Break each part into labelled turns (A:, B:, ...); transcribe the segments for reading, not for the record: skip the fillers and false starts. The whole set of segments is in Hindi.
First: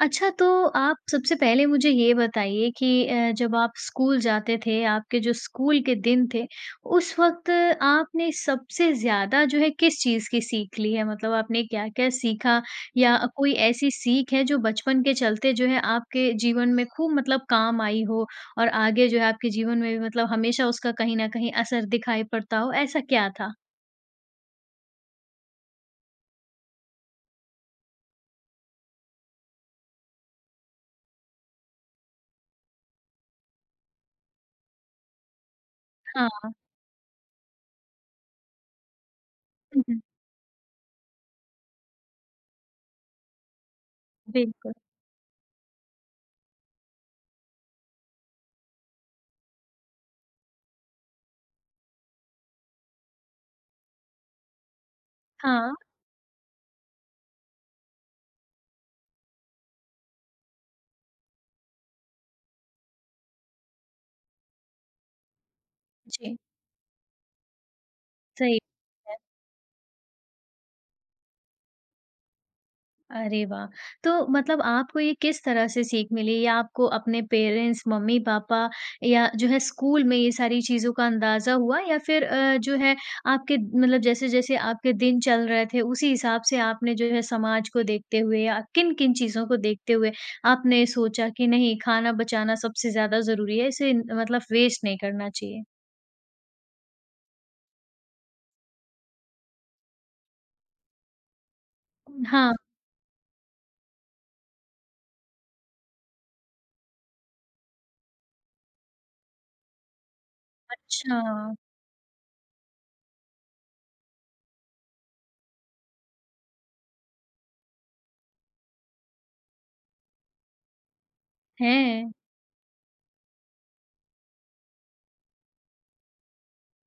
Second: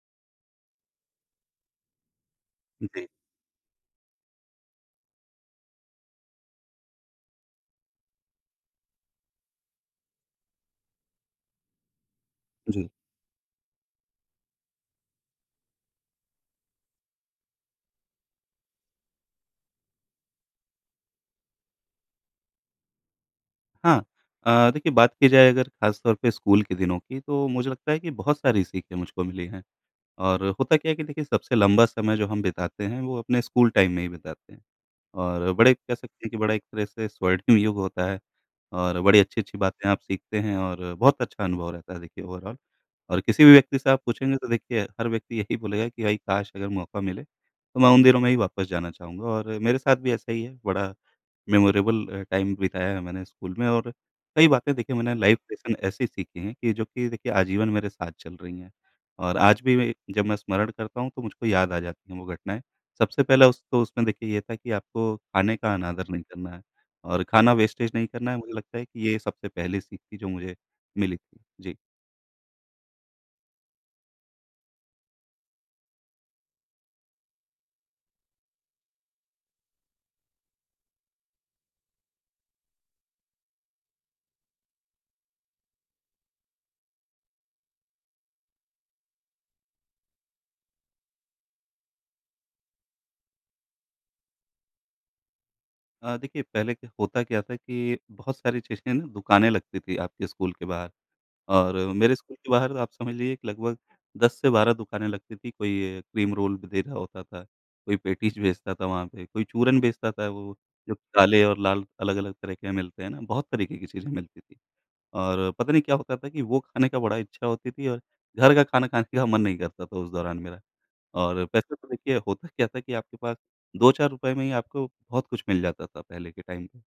A: अच्छा, तो आप सबसे पहले मुझे ये बताइए कि
B: जी,
A: जब आप स्कूल जाते थे, आपके जो स्कूल के दिन थे, उस वक़्त आपने सबसे ज़्यादा जो है किस चीज़ की सीख ली है? मतलब आपने क्या-क्या सीखा
B: जी।
A: या कोई ऐसी सीख है जो बचपन के चलते जो है आपके जीवन में खूब मतलब काम आई हो और आगे जो है आपके जीवन में भी मतलब हमेशा उसका कहीं न कहीं असर दिखाई पड़ता हो, ऐसा क्या था?
B: हाँ, देखिए बात की जाए अगर ख़ास तौर पे स्कूल के दिनों की तो मुझे लगता है कि बहुत सारी सीखें मुझको मिली हैं। और होता क्या है कि देखिए सबसे लंबा समय जो हम बिताते हैं वो अपने स्कूल टाइम में ही बिताते हैं, और बड़े कह सकते हैं कि
A: हाँ।
B: बड़ा एक तरह से स्वर्णिम युग होता है। और बड़ी अच्छी-अच्छी
A: हुँ,
B: बातें
A: हुँ।
B: आप सीखते हैं और बहुत अच्छा अनुभव रहता है देखिए ओवरऑल। और किसी भी व्यक्ति से आप पूछेंगे तो
A: बिल्कुल।
B: देखिए हर व्यक्ति यही बोलेगा कि भाई काश अगर मौका मिले तो मैं उन दिनों में ही वापस जाना चाहूँगा, और मेरे साथ भी ऐसा ही है। बड़ा मेमोरेबल टाइम बिताया है मैंने स्कूल में। और कई बातें देखिए मैंने लाइफ
A: हाँ।
B: लेसन ऐसी सीखी हैं कि जो कि देखिए आजीवन मेरे साथ चल रही हैं। और आज भी मैं जब मैं स्मरण करता हूँ तो मुझको याद आ जाती हैं वो घटनाएँ। सबसे पहला उस तो उसमें देखिए ये था कि आपको खाने का अनादर नहीं
A: जी।
B: करना है और खाना वेस्टेज नहीं करना है। मुझे
A: सही।
B: लगता है कि ये सबसे पहली सीख थी जो मुझे मिली थी। जी।
A: अरे वाह! तो मतलब आपको ये किस तरह से सीख मिली या आपको अपने पेरेंट्स, मम्मी-पापा या जो है स्कूल में ये सारी चीज़ों का अंदाज़ा हुआ या फिर जो है आपके मतलब जैसे-जैसे आपके दिन चल रहे थे उसी हिसाब से आपने जो है समाज को देखते हुए या किन-किन चीज़ों को देखते हुए आपने सोचा कि नहीं खाना बचाना सबसे ज़्यादा ज़रूरी है, इसे मतलब वेस्ट नहीं करना चाहिए?
B: देखिए पहले क्या था कि बहुत सारी चीज़ें ना दुकानें लगती थी आपके स्कूल के बाहर। और मेरे स्कूल के
A: हाँ,
B: बाहर आप समझ लीजिए कि लगभग 10 से 12 दुकानें लगती थी। कोई क्रीम रोल भी दे रहा होता था, कोई पेटीज़ बेचता था वहाँ पे, कोई चूरन बेचता था, वो जो
A: अच्छा
B: काले और लाल अलग-अलग तरह के मिलते हैं ना, बहुत तरीके की चीज़ें मिलती थी। और पता नहीं क्या होता था कि वो खाने का बड़ा इच्छा होती थी, और घर का खाना खाने का मन नहीं करता था उस दौरान मेरा। और पैसे तो
A: है।
B: देखिए होता क्या था कि आपके पास 2-4 रुपए में ही आपको बहुत कुछ मिल जाता था पहले के टाइम पे,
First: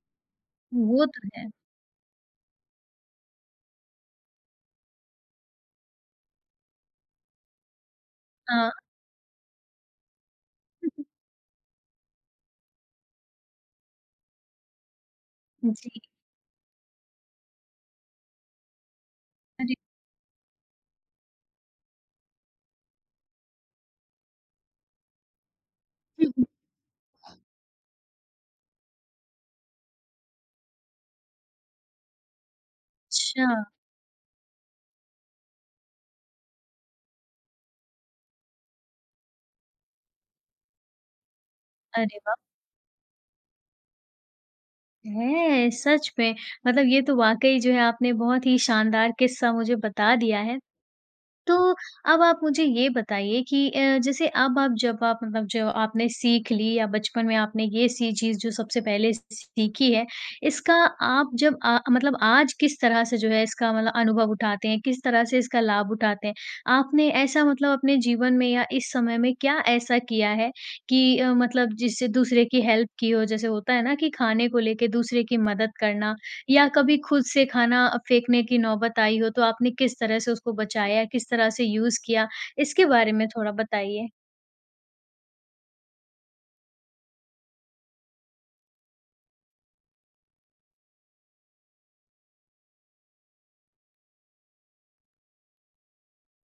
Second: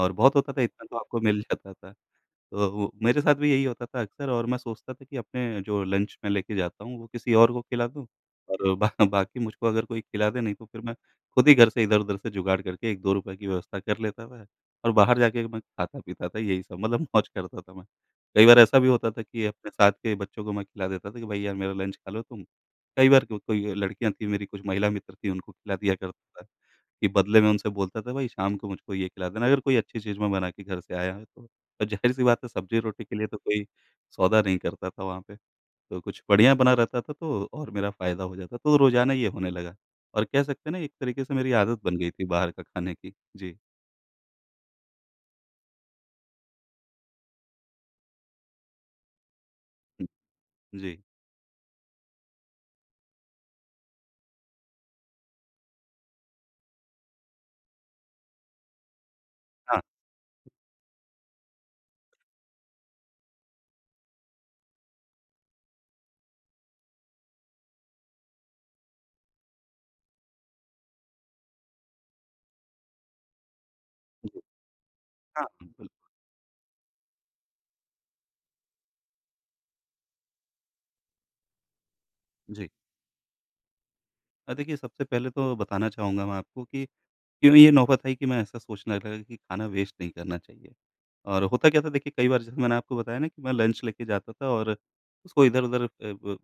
B: और बहुत होता था, इतना तो
A: वो
B: आपको
A: तो
B: मिल
A: है।
B: जाता था। तो मेरे साथ भी यही होता था अक्सर, और मैं सोचता था कि अपने जो लंच मैं लेके जाता हूँ, वो किसी और को खिला दूँ।
A: हाँ।
B: और बा बाकी मुझको अगर कोई खिला दे नहीं तो फिर मैं खुद ही घर से इधर-उधर से जुगाड़ करके ₹1-2 की व्यवस्था कर लेता था, और बाहर जाके मैं
A: जी,
B: खाता-पीता था, यही सब मतलब मौज करता था मैं। कई बार ऐसा भी होता था कि अपने
A: अरे!
B: साथ के बच्चों को मैं खिला देता था कि भाई यार मेरा लंच खा लो तुम। कई बार को कोई लड़कियाँ थी मेरी, कुछ महिला मित्र थी उनको खिला दिया करता था। कि बदले में उनसे बोलता था, "भई शाम को मुझको ये खिला देना," अगर कोई अच्छी चीज़ मैं बना के घर से आया है तो। और ज़ाहिर-सी बात है सब्ज़ी-रोटी के लिए तो
A: अच्छा।
B: कोई सौदा नहीं करता था वहाँ पे। तो कुछ बढ़िया बना रहता था तो और मेरा फ़ायदा हो जाता। तो रोज़ाना ये होने लगा, और कह सकते हैं ना एक तरीके से मेरी आदत बन गई
A: अरे
B: थी
A: वाह!
B: बाहर का खाने की। जी।
A: है सच में, मतलब ये तो वाक़ई जो है आपने बहुत ही शानदार किस्सा मुझे
B: हुँ,
A: बता दिया है।
B: जी।
A: तो अब आप मुझे ये बताइए कि जैसे अब आप जब आप मतलब जो आपने सीख ली या बचपन में आपने ये सी चीज़ जो सबसे पहले
B: हाँ,
A: सीखी है, इसका आप जब मतलब आज किस तरह से जो है इसका मतलब अनुभव उठाते हैं, किस तरह से इसका लाभ उठाते हैं? आपने ऐसा मतलब अपने जीवन में या इस समय में क्या ऐसा किया है कि मतलब जिससे दूसरे की हेल्प की हो? जैसे होता है ना कि
B: जी।
A: खाने को लेके दूसरे की
B: हाँ,
A: मदद
B: बिल्कुल।
A: करना या कभी खुद से खाना फेंकने की नौबत आई हो, तो आपने किस तरह से उसको बचाया, किस तरह से यूज़ किया?
B: जी।
A: इसके बारे में थोड़ा बताइए।
B: देखिए सबसे पहले तो बताना चाहूँगा मैं आपको कि ये नौबत आई कि मैं ऐसा सोचने लगा कि खाना वेस्ट नहीं करना चाहिए। और होता क्या था देखिए कई बार, जैसे मैंने आपको बताया ना कि मैं लंच लेके जाता था, और उसको इधर-उधर अ, ब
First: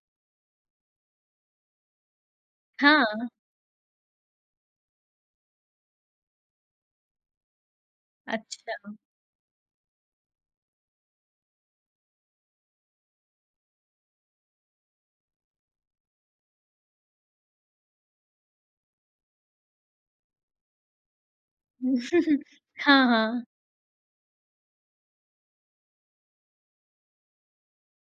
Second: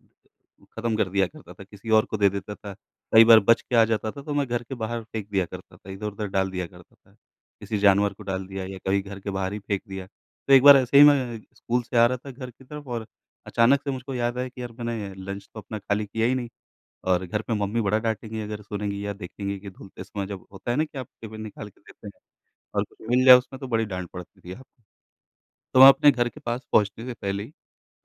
B: खत्म कर दिया करता था, किसी और को दे देता था। कई
A: हाँ,
B: बार बच के आ जाता था तो मैं घर के बाहर फेंक दिया करता था, इधर-उधर डाल दिया करता था। किसी जानवर को डाल दिया
A: अच्छा।
B: या कभी घर के बाहर ही फेंक दिया। तो एक बार ऐसे ही मैं स्कूल से आ रहा था घर की तरफ, और अचानक से मुझको याद आया कि यार मैंने लंच तो अपना खाली किया ही नहीं। और घर पे मम्मी बड़ा डाँटेंगी अगर सुनेंगी या देखेंगी कि धुलते समय जब होता है ना कि आप टिफ़िन निकाल के देते हैं और कुछ
A: हाँ,
B: मिल जाए
A: हाँ।
B: उसमें तो बड़ी डाँट पड़ती थी आपको। तो मैं अपने घर के पास पहुँचने से पहले ही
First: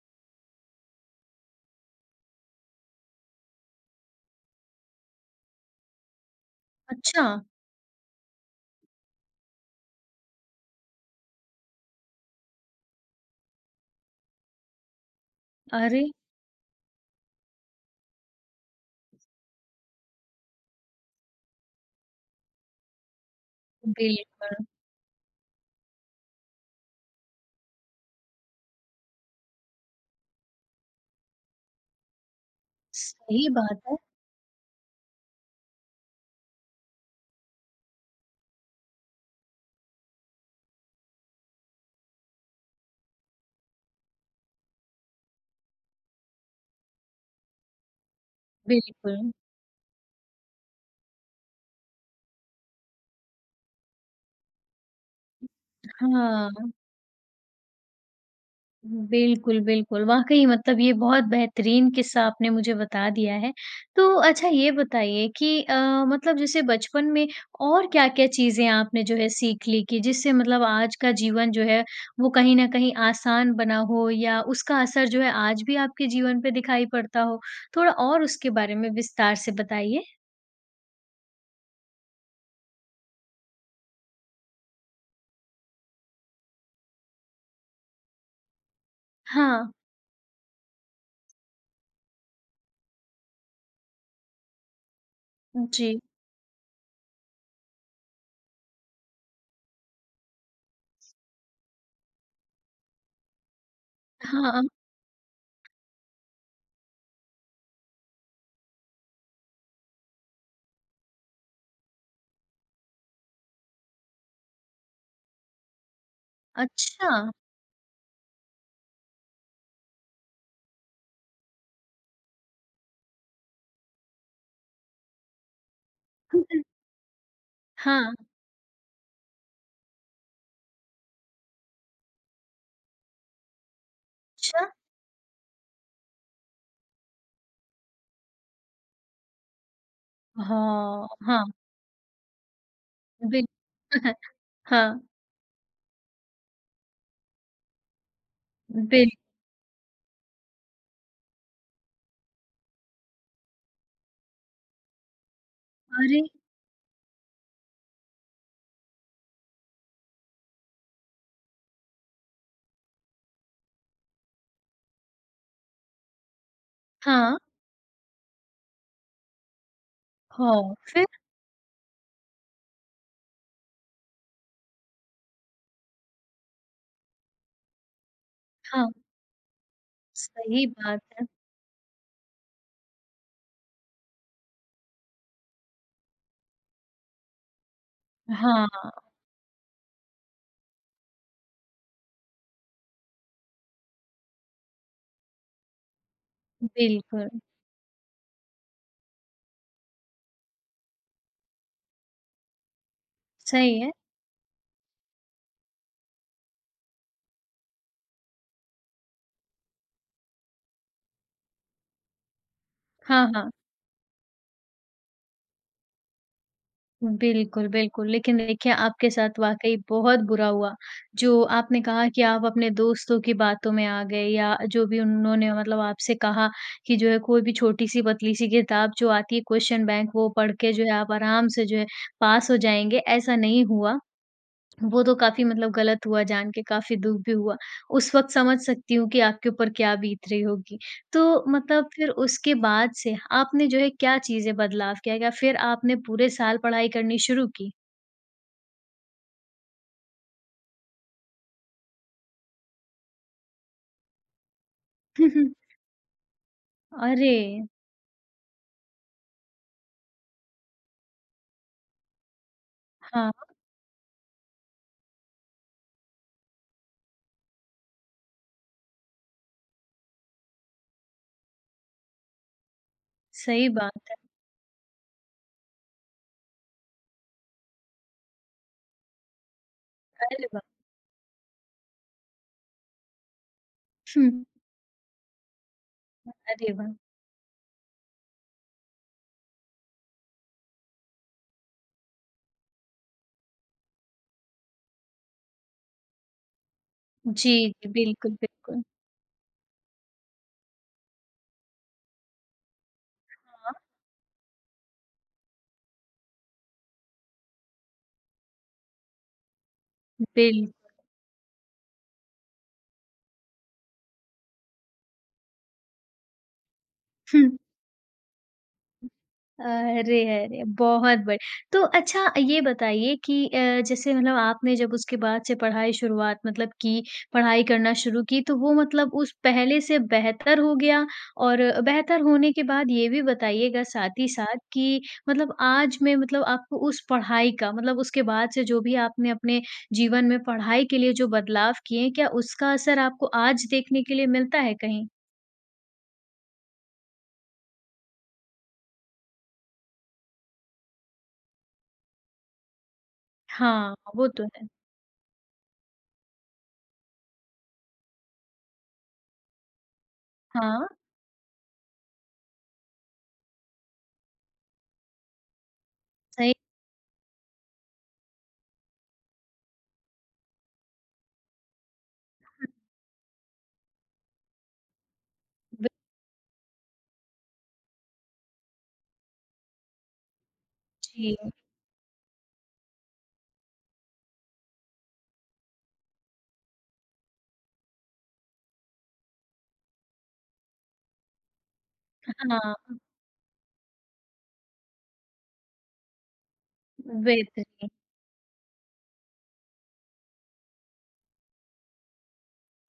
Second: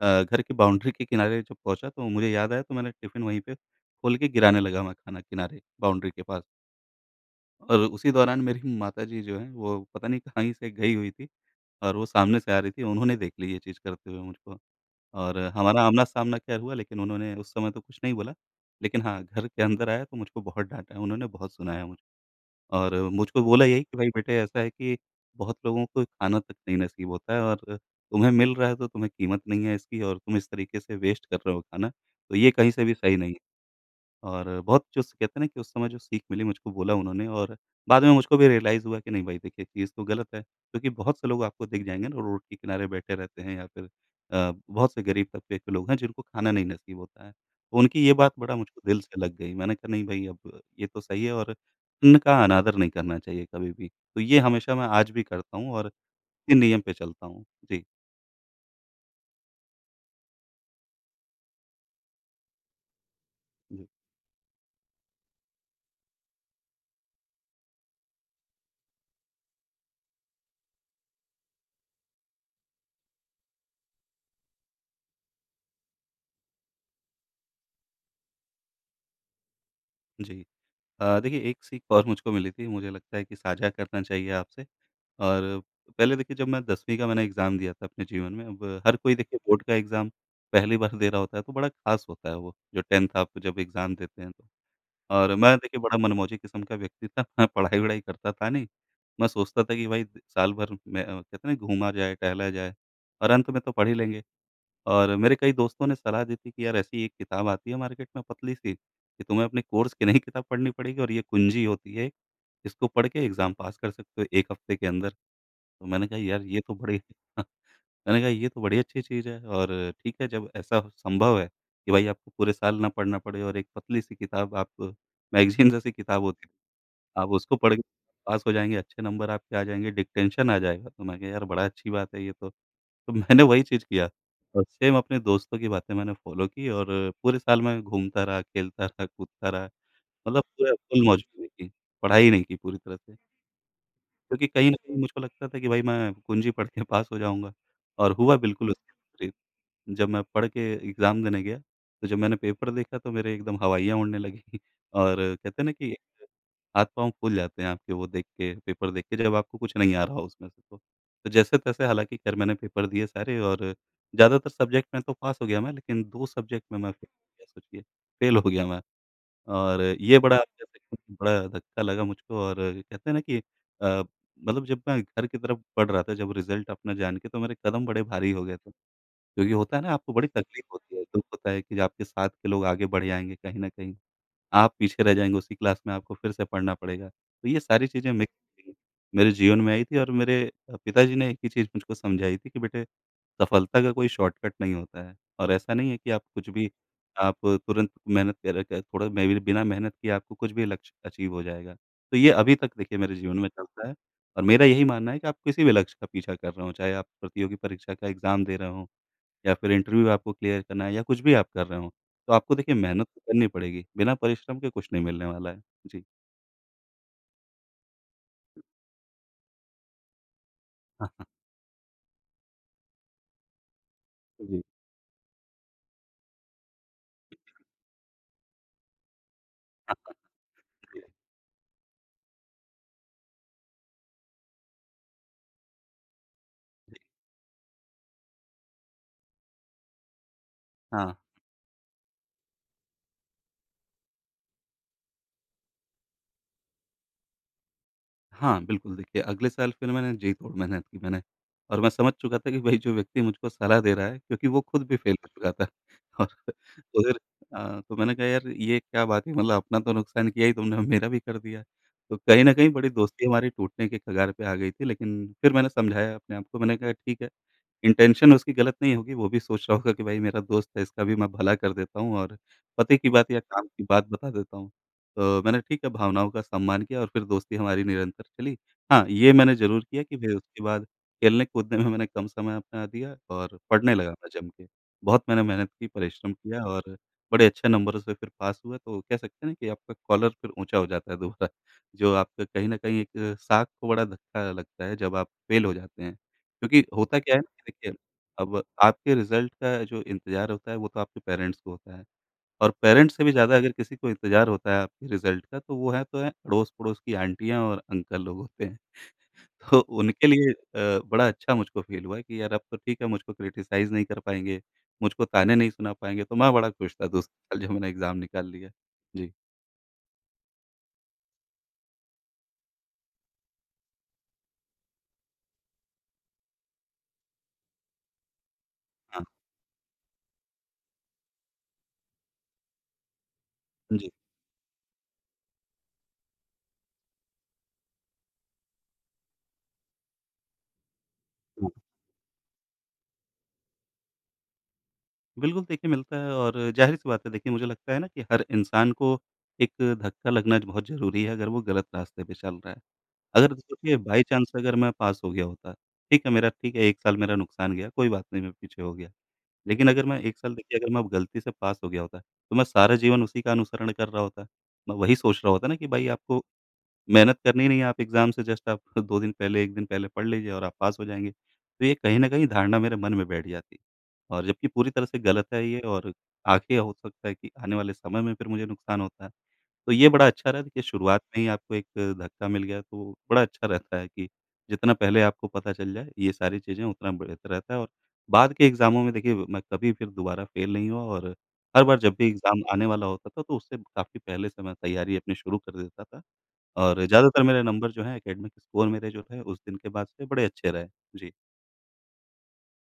B: घर की बाउंड्री के किनारे जब पहुँचा तो मुझे याद आया, तो मैंने टिफ़िन वहीं पे खोल के गिराने लगा मैं खाना किनारे बाउंड्री के पास।
A: अच्छा!
B: और उसी दौरान मेरी माताजी जो हैं वो पता नहीं कहाँ ही से गई हुई थी, और वो सामने से आ रही थी। उन्होंने देख ली ये चीज़ करते हुए मुझको, और हमारा
A: अरे!
B: आमना-सामना खैर हुआ, लेकिन उन्होंने उस समय तो कुछ नहीं बोला। लेकिन हाँ, घर के अंदर आया तो मुझको बहुत डाँटा, उन्होंने बहुत सुनाया मुझे। और मुझको बोला यही कि भाई बेटे ऐसा
A: बिल्कुल,
B: है कि बहुत लोगों को खाना तक नहीं नसीब होता है, और तुम्हें मिल रहा है तो तुम्हें कीमत नहीं है इसकी, और तुम इस तरीके से वेस्ट कर रहे हो खाना, तो ये कहीं से भी सही नहीं है।
A: सही बात है।
B: और बहुत जो स कहते हैं ना कि उस समय जो सीख मिली मुझको बोला उन्होंने। और बाद में मुझको भी रियलाइज़ हुआ कि नहीं भाई देखिए चीज़ तो गलत है। क्योंकि बहुत से लोग आपको दिख जाएँगे ना, रोड के किनारे बैठे रहते हैं या फिर बहुत से गरीब तबके के लोग हैं जिनको खाना नहीं नसीब होता है। तो उनकी ये बात बड़ा मुझको दिल
A: बिल्कुल,
B: से लग गई। मैंने कहा नहीं भाई अब ये तो सही है, और अन्न का अनादर नहीं करना चाहिए कभी भी। तो ये हमेशा मैं आज भी करता हूँ, और
A: हाँ।
B: इन नियम पे चलता हूँ। जी,
A: बिल्कुल, बिल्कुल। वाक़ई मतलब ये बहुत बेहतरीन किस्सा आपने मुझे बता दिया है।
B: जी,
A: तो अच्छा ये बताइए कि मतलब जैसे बचपन में और क्या-क्या चीज़ें आपने जो है सीख ली कि जिससे मतलब आज का जीवन जो है वो कहीं न कहीं आसान बना हो या उसका असर जो है आज भी आपके जीवन पे दिखाई पड़ता हो? थोड़ा और उसके बारे में विस्तार से बताइए।
B: जी। देखिए एक सीख और मुझको मिली थी। मुझे लगता है कि साझा करना चाहिए आपसे। और पहले देखिए जब मैं 10वीं का मैंने एग्ज़ाम दिया था अपने जीवन में, अब हर कोई देखिए
A: हाँ,
B: बोर्ड का एग्ज़ाम पहली बार दे रहा होता है, तो बड़ा ख़ास होता है वो, जो 10th आप जब एग्ज़ाम देते हैं तो। और मैं देखिए
A: जी।
B: बड़ा मनमौजी किस्म का व्यक्ति था, मैं पढ़ाई-वढ़ाई करता था नहीं। मैं सोचता था कि भाई साल भर में कहते हैं ना घूमा जाए, टहला जाए, और अंत में तो पढ़ ही लेंगे।
A: हाँ,
B: और मेरे कई दोस्तों ने सलाह दी थी कि यार ऐसी एक किताब आती है मार्केट में पतली-सी, कि तुम्हें अपने कोर्स की नई किताब पढ़नी पड़ेगी और ये कुंजी होती है, इसको पढ़ के एग्ज़ाम पास कर सकते हो 1 हफ़्ते के अंदर। तो मैंने कहा यार ये तो बड़ी
A: अच्छा।
B: मैंने कहा ये तो बड़ी अच्छी चीज़ है। और ठीक है जब ऐसा संभव है कि भाई आपको पूरे साल ना पढ़ना पड़े, और एक पतली-सी किताब आप, मैगज़ीन जैसी किताब होती है, आप उसको पढ़ के
A: हाँ,
B: पास हो जाएँगे, अच्छे नंबर आपके आ जाएँगे, डिक्टेंशन आ जाएगा। तो मैं कहा यार बड़ा अच्छी बात है ये तो। तो मैंने वही चीज़ किया, और
A: अच्छा।
B: सेम अपने दोस्तों की बातें मैंने फ़ॉलो की, और पूरे साल मैं घूमता रहा, खेलता रहा, कूदता रहा, मतलब पूरा फुल
A: हाँ,
B: मौज मैंने
A: हाँ,
B: की, पढ़ाई नहीं की पूरी तरह से।
A: बिल
B: क्योंकि कहीं न कहीं
A: हाँ,
B: मुझको लगता था कि भाई मैं कुंजी पढ़ के पास हो जाऊँगा, और हुआ बिल्कुल उसके
A: बिल
B: विपरीत। जब मैं पढ़ के एग्ज़ाम देने गया, तो जब मैंने पेपर देखा तो मेरे एकदम हवाइयाँ उड़ने लगीं और कहते हैं ना कि एक
A: अरे!
B: हाथ-पाँव फूल जाते हैं आपके वो देख के, पेपर देख के जब आपको कुछ नहीं आ रहा हो उसमें से तो। तो जैसे-तैसे हालाँकि खैर मैंने पेपर दिए सारे, और ज़्यादातर सब्जेक्ट में तो पास हो गया मैं, लेकिन 2 सब्जेक्ट में मैं फेल
A: हाँ,
B: हो गया सोचिए, फेल हो गया मैं। और ये बड़ा आप कह
A: हाँ,
B: सकते हैं
A: फिर?
B: कि बड़ा धक्का लगा मुझको, और कहते हैं ना कि अ, मतलब जब मैं घर की तरफ बढ़ रहा था, जब रिज़ल्ट अपना जान के, तो मेरे कदम बड़े भारी हो गए थे।
A: हाँ,
B: क्योंकि होता है ना आपको बड़ी
A: सही
B: तकलीफ़ होती
A: बात
B: है, दुःख
A: है।
B: होता है कि आपके साथ के लोग आगे बढ़ जाएँगे कहीं न कहीं। आप पीछे रह जाएँगे उसी क्लास में, आपको फिर से पढ़ना पड़ेगा। तो ये सारी चीज़ें मिक्स
A: हाँ,
B: थी, मेरे जीवन में आई थी, और मेरे पिताजी ने एक ही चीज़ मुझको समझाई थी कि बेटे सफलता का कोई शॉर्टकट नहीं होता है, और ऐसा नहीं है कि आप कुछ भी
A: बिल्कुल,
B: आप तुरंत मेहनत कर कर, थोड़ा मैं भी बिना मेहनत किए आपको कुछ भी लक्ष्य अचीव हो जाएगा। तो ये अभी तक देखिए मेरे जीवन में
A: सही
B: चलता
A: है।
B: है, और मेरा यही मानना है कि आप किसी भी लक्ष्य का पीछा कर रहे हों, चाहे आप प्रतियोगी परीक्षा का एग्ज़ाम दे रहे हों या फिर इंटरव्यू आपको क्लियर करना है या कुछ भी आप कर रहे हो, तो आपको देखिए मेहनत तो
A: हाँ,
B: करनी
A: हाँ,
B: पड़ेगी, बिना परिश्रम के कुछ नहीं मिलने वाला है। जी।
A: बिल्कुल, बिल्कुल। लेकिन देखिए आपके साथ वाक़ई बहुत बुरा हुआ,
B: हाँ, हाँ।
A: जो आपने कहा कि आप अपने दोस्तों की बातों में आ गए या
B: जी।
A: जो भी उन्होंने मतलब आपसे कहा कि जो है कोई भी छोटी-सी पतली-सी किताब जो आती है क्वेश्चन
B: हाँ,
A: बैंक वो पढ़ के जो है
B: जी,
A: आप आराम से जो है पास हो जाएँगे, ऐसा नहीं हुआ। वो तो काफ़ी मतलब गलत हुआ जान के, काफ़ी
B: जी।
A: दुःख भी हुआ। उस वक़्त समझ सकती हूँ कि आपके ऊपर क्या बीत रही होगी।
B: हाँ,
A: तो मतलब फिर उसके बाद से आपने जो है क्या चीज़ें बदलाव किया? क्या फिर आपने पूरे साल पढ़ाई करनी शुरू की?
B: हाँ, बिल्कुल। देखिए अगले साल फिर मैंने जी तोड़ मेहनत की मैंने, और मैं समझ चुका था कि भई जो व्यक्ति मुझको सलाह दे रहा है क्योंकि वो खुद भी फेल हो चुका था और तो फिर
A: अरे!
B: तो मैंने कहा यार, ये क्या बात है? मतलब अपना तो नुकसान किया ही तुमने, मेरा भी कर दिया। तो कहीं न कहीं बड़ी दोस्ती
A: हाँ,
B: हमारी टूटने के कगार पे आ गई थी, लेकिन फिर मैंने समझाया अपने आप को, मैंने कहा ठीक है। इंटेंशन उसकी गलत नहीं होगी, वो भी सोच रहा होगा कि भाई मेरा दोस्त है, इसका भी मैं भला कर देता हूँ और पते की बात या काम
A: सही
B: की बात
A: बात है।
B: बता देता हूँ। तो मैंने ठीक है, भावनाओं का सम्मान किया और फिर दोस्ती हमारी निरंतर चली। हाँ, ये मैंने ज़रूर किया कि भई
A: अरे वाह!
B: उसके बाद खेलने-कूदने में मैंने कम समय अपना दिया और पढ़ने लगा मैं
A: हुँ।
B: जम के। बहुत मैंने मेहनत की, परिश्रम किया
A: अरे वाह!
B: और बड़े अच्छे नंबरों से फिर पास हुआ, तो कह सकते हैं ना कि आपका कॉलर फिर ऊँचा हो जाता है दोबारा। जो आपका कहीं न कहीं एक साख को बड़ा धक्का लगता है जब आप फेल हो जाते हैं। क्योंकि होता क्या है ना
A: जी,
B: कि
A: जी,
B: देखिए,
A: बिल्कुल,
B: अब
A: बिल्कुल।
B: आपके रिज़ल्ट का जो इंतज़ार होता है, वो तो आपके पेरेंट्स को होता है। और पेरेंट्स से भी ज़्यादा अगर
A: हाँ,
B: किसी को इंतज़ार होता है आपके रिज़ल्ट का, तो वो है, तो है अड़ोस-पड़ोस की आंटियाँ और अंकल लोग होते हैं। तो उनके लिए
A: बिल्कुल।
B: बड़ा अच्छा मुझको फ़ील हुआ कि यार, अब तो ठीक है, मुझको क्रिटिसाइज़ नहीं कर पाएँगे, मुझको ताने नहीं सुना पाएँगे, तो मैं बड़ा खुश था दूसरे
A: हुँ।
B: साल जब मैंने एग्ज़ाम निकाल लिया। जी,
A: अरे, अरे! बहुत बढ़िया। तो अच्छा ये बताइए कि जैसे मतलब आपने जब उसके बाद से पढ़ाई शुरुआत मतलब की, पढ़ाई करना शुरू की तो वो मतलब
B: हाँ।
A: उस पहले से बेहतर हो गया? और बेहतर होने के बाद ये भी बताइएगा
B: जी।
A: साथ ही साथ कि मतलब आज में मतलब आपको उस पढ़ाई का मतलब उसके बाद से जो भी आपने अपने जीवन में पढ़ाई के लिए जो बदलाव किए हैं, क्या उसका असर आपको आज देखने के लिए मिलता है कहीं?
B: बिल्कुल, देखिए मिलता है और ज़ाहिर-सी बात है। देखिए मुझे लगता है ना कि हर इंसान को एक धक्का लगना बहुत ज़रूरी है, अगर वो गलत रास्ते पे चल रहा है। अगर
A: हाँ,
B: सोचिए बाई
A: वो तो
B: चांस
A: है।
B: अगर मैं पास हो गया होता, ठीक है मेरा, ठीक है 1 साल मेरा नुकसान गया, कोई बात नहीं, मैं पीछे हो गया। लेकिन अगर मैं 1 साल, देखिए
A: हाँ,
B: अगर मैं गलती से पास हो गया होता, तो मैं सारा जीवन उसी का अनुसरण कर रहा होता। मैं वही सोच रहा होता ना कि भाई आपको
A: सही
B: मेहनत करनी नहीं है, आप एग्ज़ाम से जस्ट आप 2 दिन पहले, 1 दिन पहले पढ़ लीजिए और आप पास हो जाएँगे। तो ये कहीं न कहीं धारणा मेरे मन में बैठ जाती है, और जबकि पूरी तरह से गलत है ये,
A: बि
B: और आगे हो सकता है कि आने वाले समय में फिर मुझे नुकसान होता है। तो ये बड़ा अच्छा रहा, देखिए शुरुआत
A: जी,
B: में ही आपको एक धक्का मिल गया, तो बड़ा अच्छा रहता है कि जितना पहले आपको पता चल जाए ये सारी चीज़ें, उतना बेहतर रहता है। और बाद के एग्ज़ामों में देखिए मैं कभी फिर दोबारा फ़ेल नहीं हुआ, और हर बार जब भी एग्ज़ाम आने
A: हाँ।
B: वाला होता था, तो उससे काफ़ी पहले से मैं तैयारी अपनी शुरू कर देता था। और ज़्यादातर मेरे
A: बेहतरीन
B: नंबर जो हैं, एकेडमिक स्कोर मेरे जो थे, उस दिन के बाद से बड़े अच्छे रहे। जी।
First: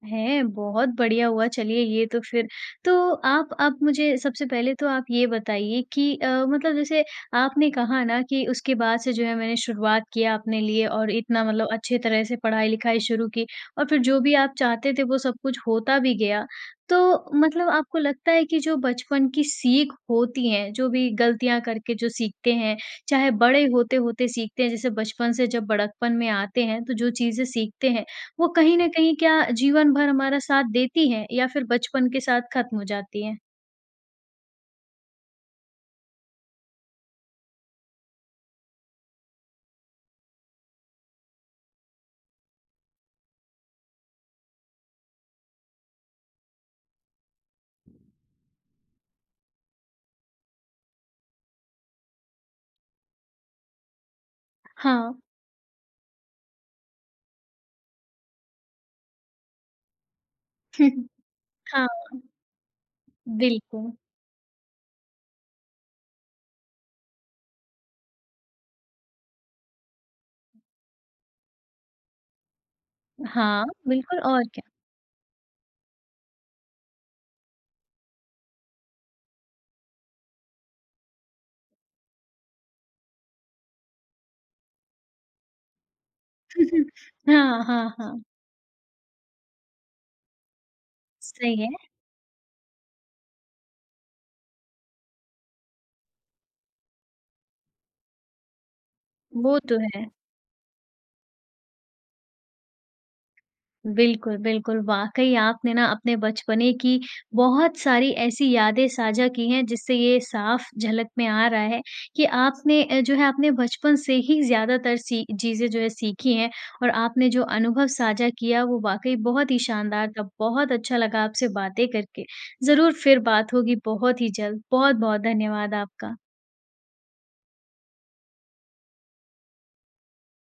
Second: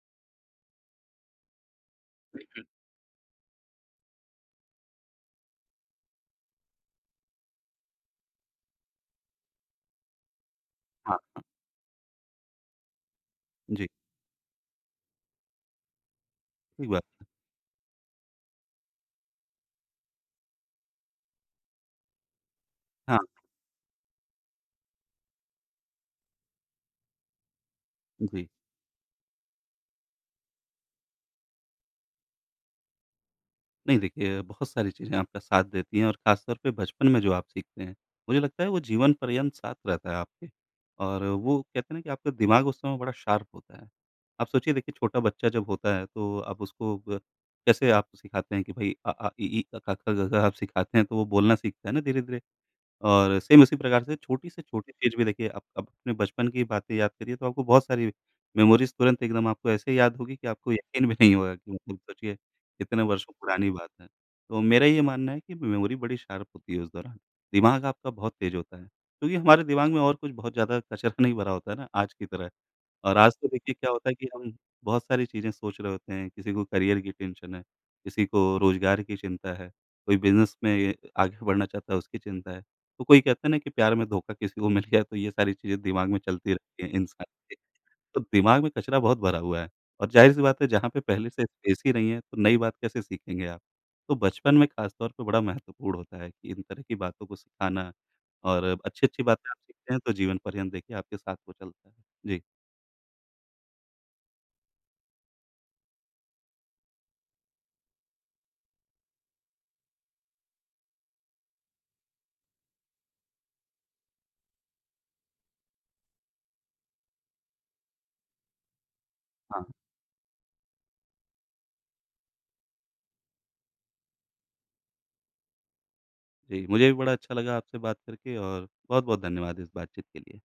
A: है, बहुत बढ़िया हुआ चलिए ये तो फिर। तो आप मुझे सबसे पहले तो आप ये बताइए कि मतलब जैसे आपने कहा ना कि उसके बाद से जो है मैंने शुरुआत किया अपने लिए और
B: हाँ, हाँ।
A: इतना मतलब अच्छे तरह से पढ़ाई-लिखाई शुरू की और
B: जी,
A: फिर जो भी आप चाहते थे वो सब कुछ होता भी गया।
B: ठीक
A: तो
B: बात है।
A: मतलब आपको लगता है कि जो बचपन की सीख होती हैं, जो भी गलतियाँ करके जो सीखते हैं,
B: हाँ,
A: चाहे बड़े होते-होते सीखते हैं जैसे बचपन से जब बड़कपन में आते हैं तो जो चीज़ें सीखते हैं, वो
B: जी।
A: कहीं न कहीं क्या जीवन भर हमारा साथ देती हैं या फिर बचपन के साथ खत्म हो जाती हैं?
B: नहीं देखिए, बहुत सारी चीज़ें आपका साथ देती हैं, और ख़ासतौर पे बचपन में जो आप सीखते हैं, मुझे लगता है वो जीवन पर्यंत साथ रहता है आपके। और वो कहते हैं ना कि आपका दिमाग उस समय बड़ा शार्प होता है। आप सोचिए, देखिए छोटा बच्चा जब होता है, तो आप उसको ब कैसे आप सिखाते हैं कि भई अ, आ, इ, ई, अ, क, ख, ग, घ आप सिखाते हैं, तो वो बोलना सीखता है ना धीरे-धीरे। और सेम उसी प्रकार से छोटी
A: हाँ।
B: चीज़ भी, देखिए आप अपने बचपन की बातें याद करिए, तो आपको बहुत सारी मेमोरीज़ तुरंत एकदम आपको ऐसे याद होगी कि आपको यकीन भी नहीं होगा कि
A: हाँ,
B: मतलब सोचिए कितने वर्षों पुरानी
A: बिल्कुल।
B: बात है। तो मेरा ये मानना है कि मेमोरी बड़ी शार्प होती है उस दौरान। दिमाग आपका बहुत तेज़ होता है, क्योंकि हमारे दिमाग में और कुछ बहुत ज़्यादा कचरा नहीं भरा होता है ना आज की तरह। और आज तो
A: हाँ,
B: देखिए क्या होता है
A: बिल्कुल
B: कि
A: और
B: हम
A: क्या।
B: बहुत सारी चीज़ें सोच रहे होते हैं, किसी को करियर की टेंशन है, किसी को रोज़गार की चिंता है, कोई बिज़नेस में आगे बढ़ना चाहता है उसकी चिंता है। तो कोई कहता है ना कि प्यार में धोखा किसी को मिल गया, तो ये सारी चीज़ें दिमाग में चलती रहती हैं इंसान के।
A: हाँ, हाँ,
B: तो
A: हाँ।
B: दिमाग में कचरा बहुत भरा हुआ है, और ज़ाहिर-सी बात है जहाँ पे पहले से
A: सही है,
B: स्पेस ही नहीं है, तो नई बात कैसे सीखेंगे आप? तो बचपन में ख़ास तौर पे बड़ा महत्वपूर्ण होता है कि इन तरह की बातों को सिखाना, और अच्छी-अच्छी बातें आप
A: वो तो
B: सीखते हैं,
A: है।
B: तो जीवन पर्यंत देखिए आपके साथ वो चलता है। जी,
A: बिल्कुल, बिल्कुल। वाक़ई आपने ना अपने बचपने की बहुत सारी ऐसी यादें साझा की हैं जिससे ये साफ़ झलक में आ रहा है कि आपने जो है अपने बचपन से ही ज़्यादातर सी चीज़ें जो है सीखी हैं और आपने जो अनुभव साझा किया वो वाक़ई बहुत ही
B: हाँ।
A: शानदार था। बहुत अच्छा लगा आपसे बातें करके। ज़रूर फिर बात होगी बहुत ही जल्द। बहुत-बहुत धन्यवाद आपका।
B: जी, मुझे भी बड़ा अच्छा लगा आपसे बात करके, और बहुत-बहुत धन्यवाद इस बातचीत के लिए।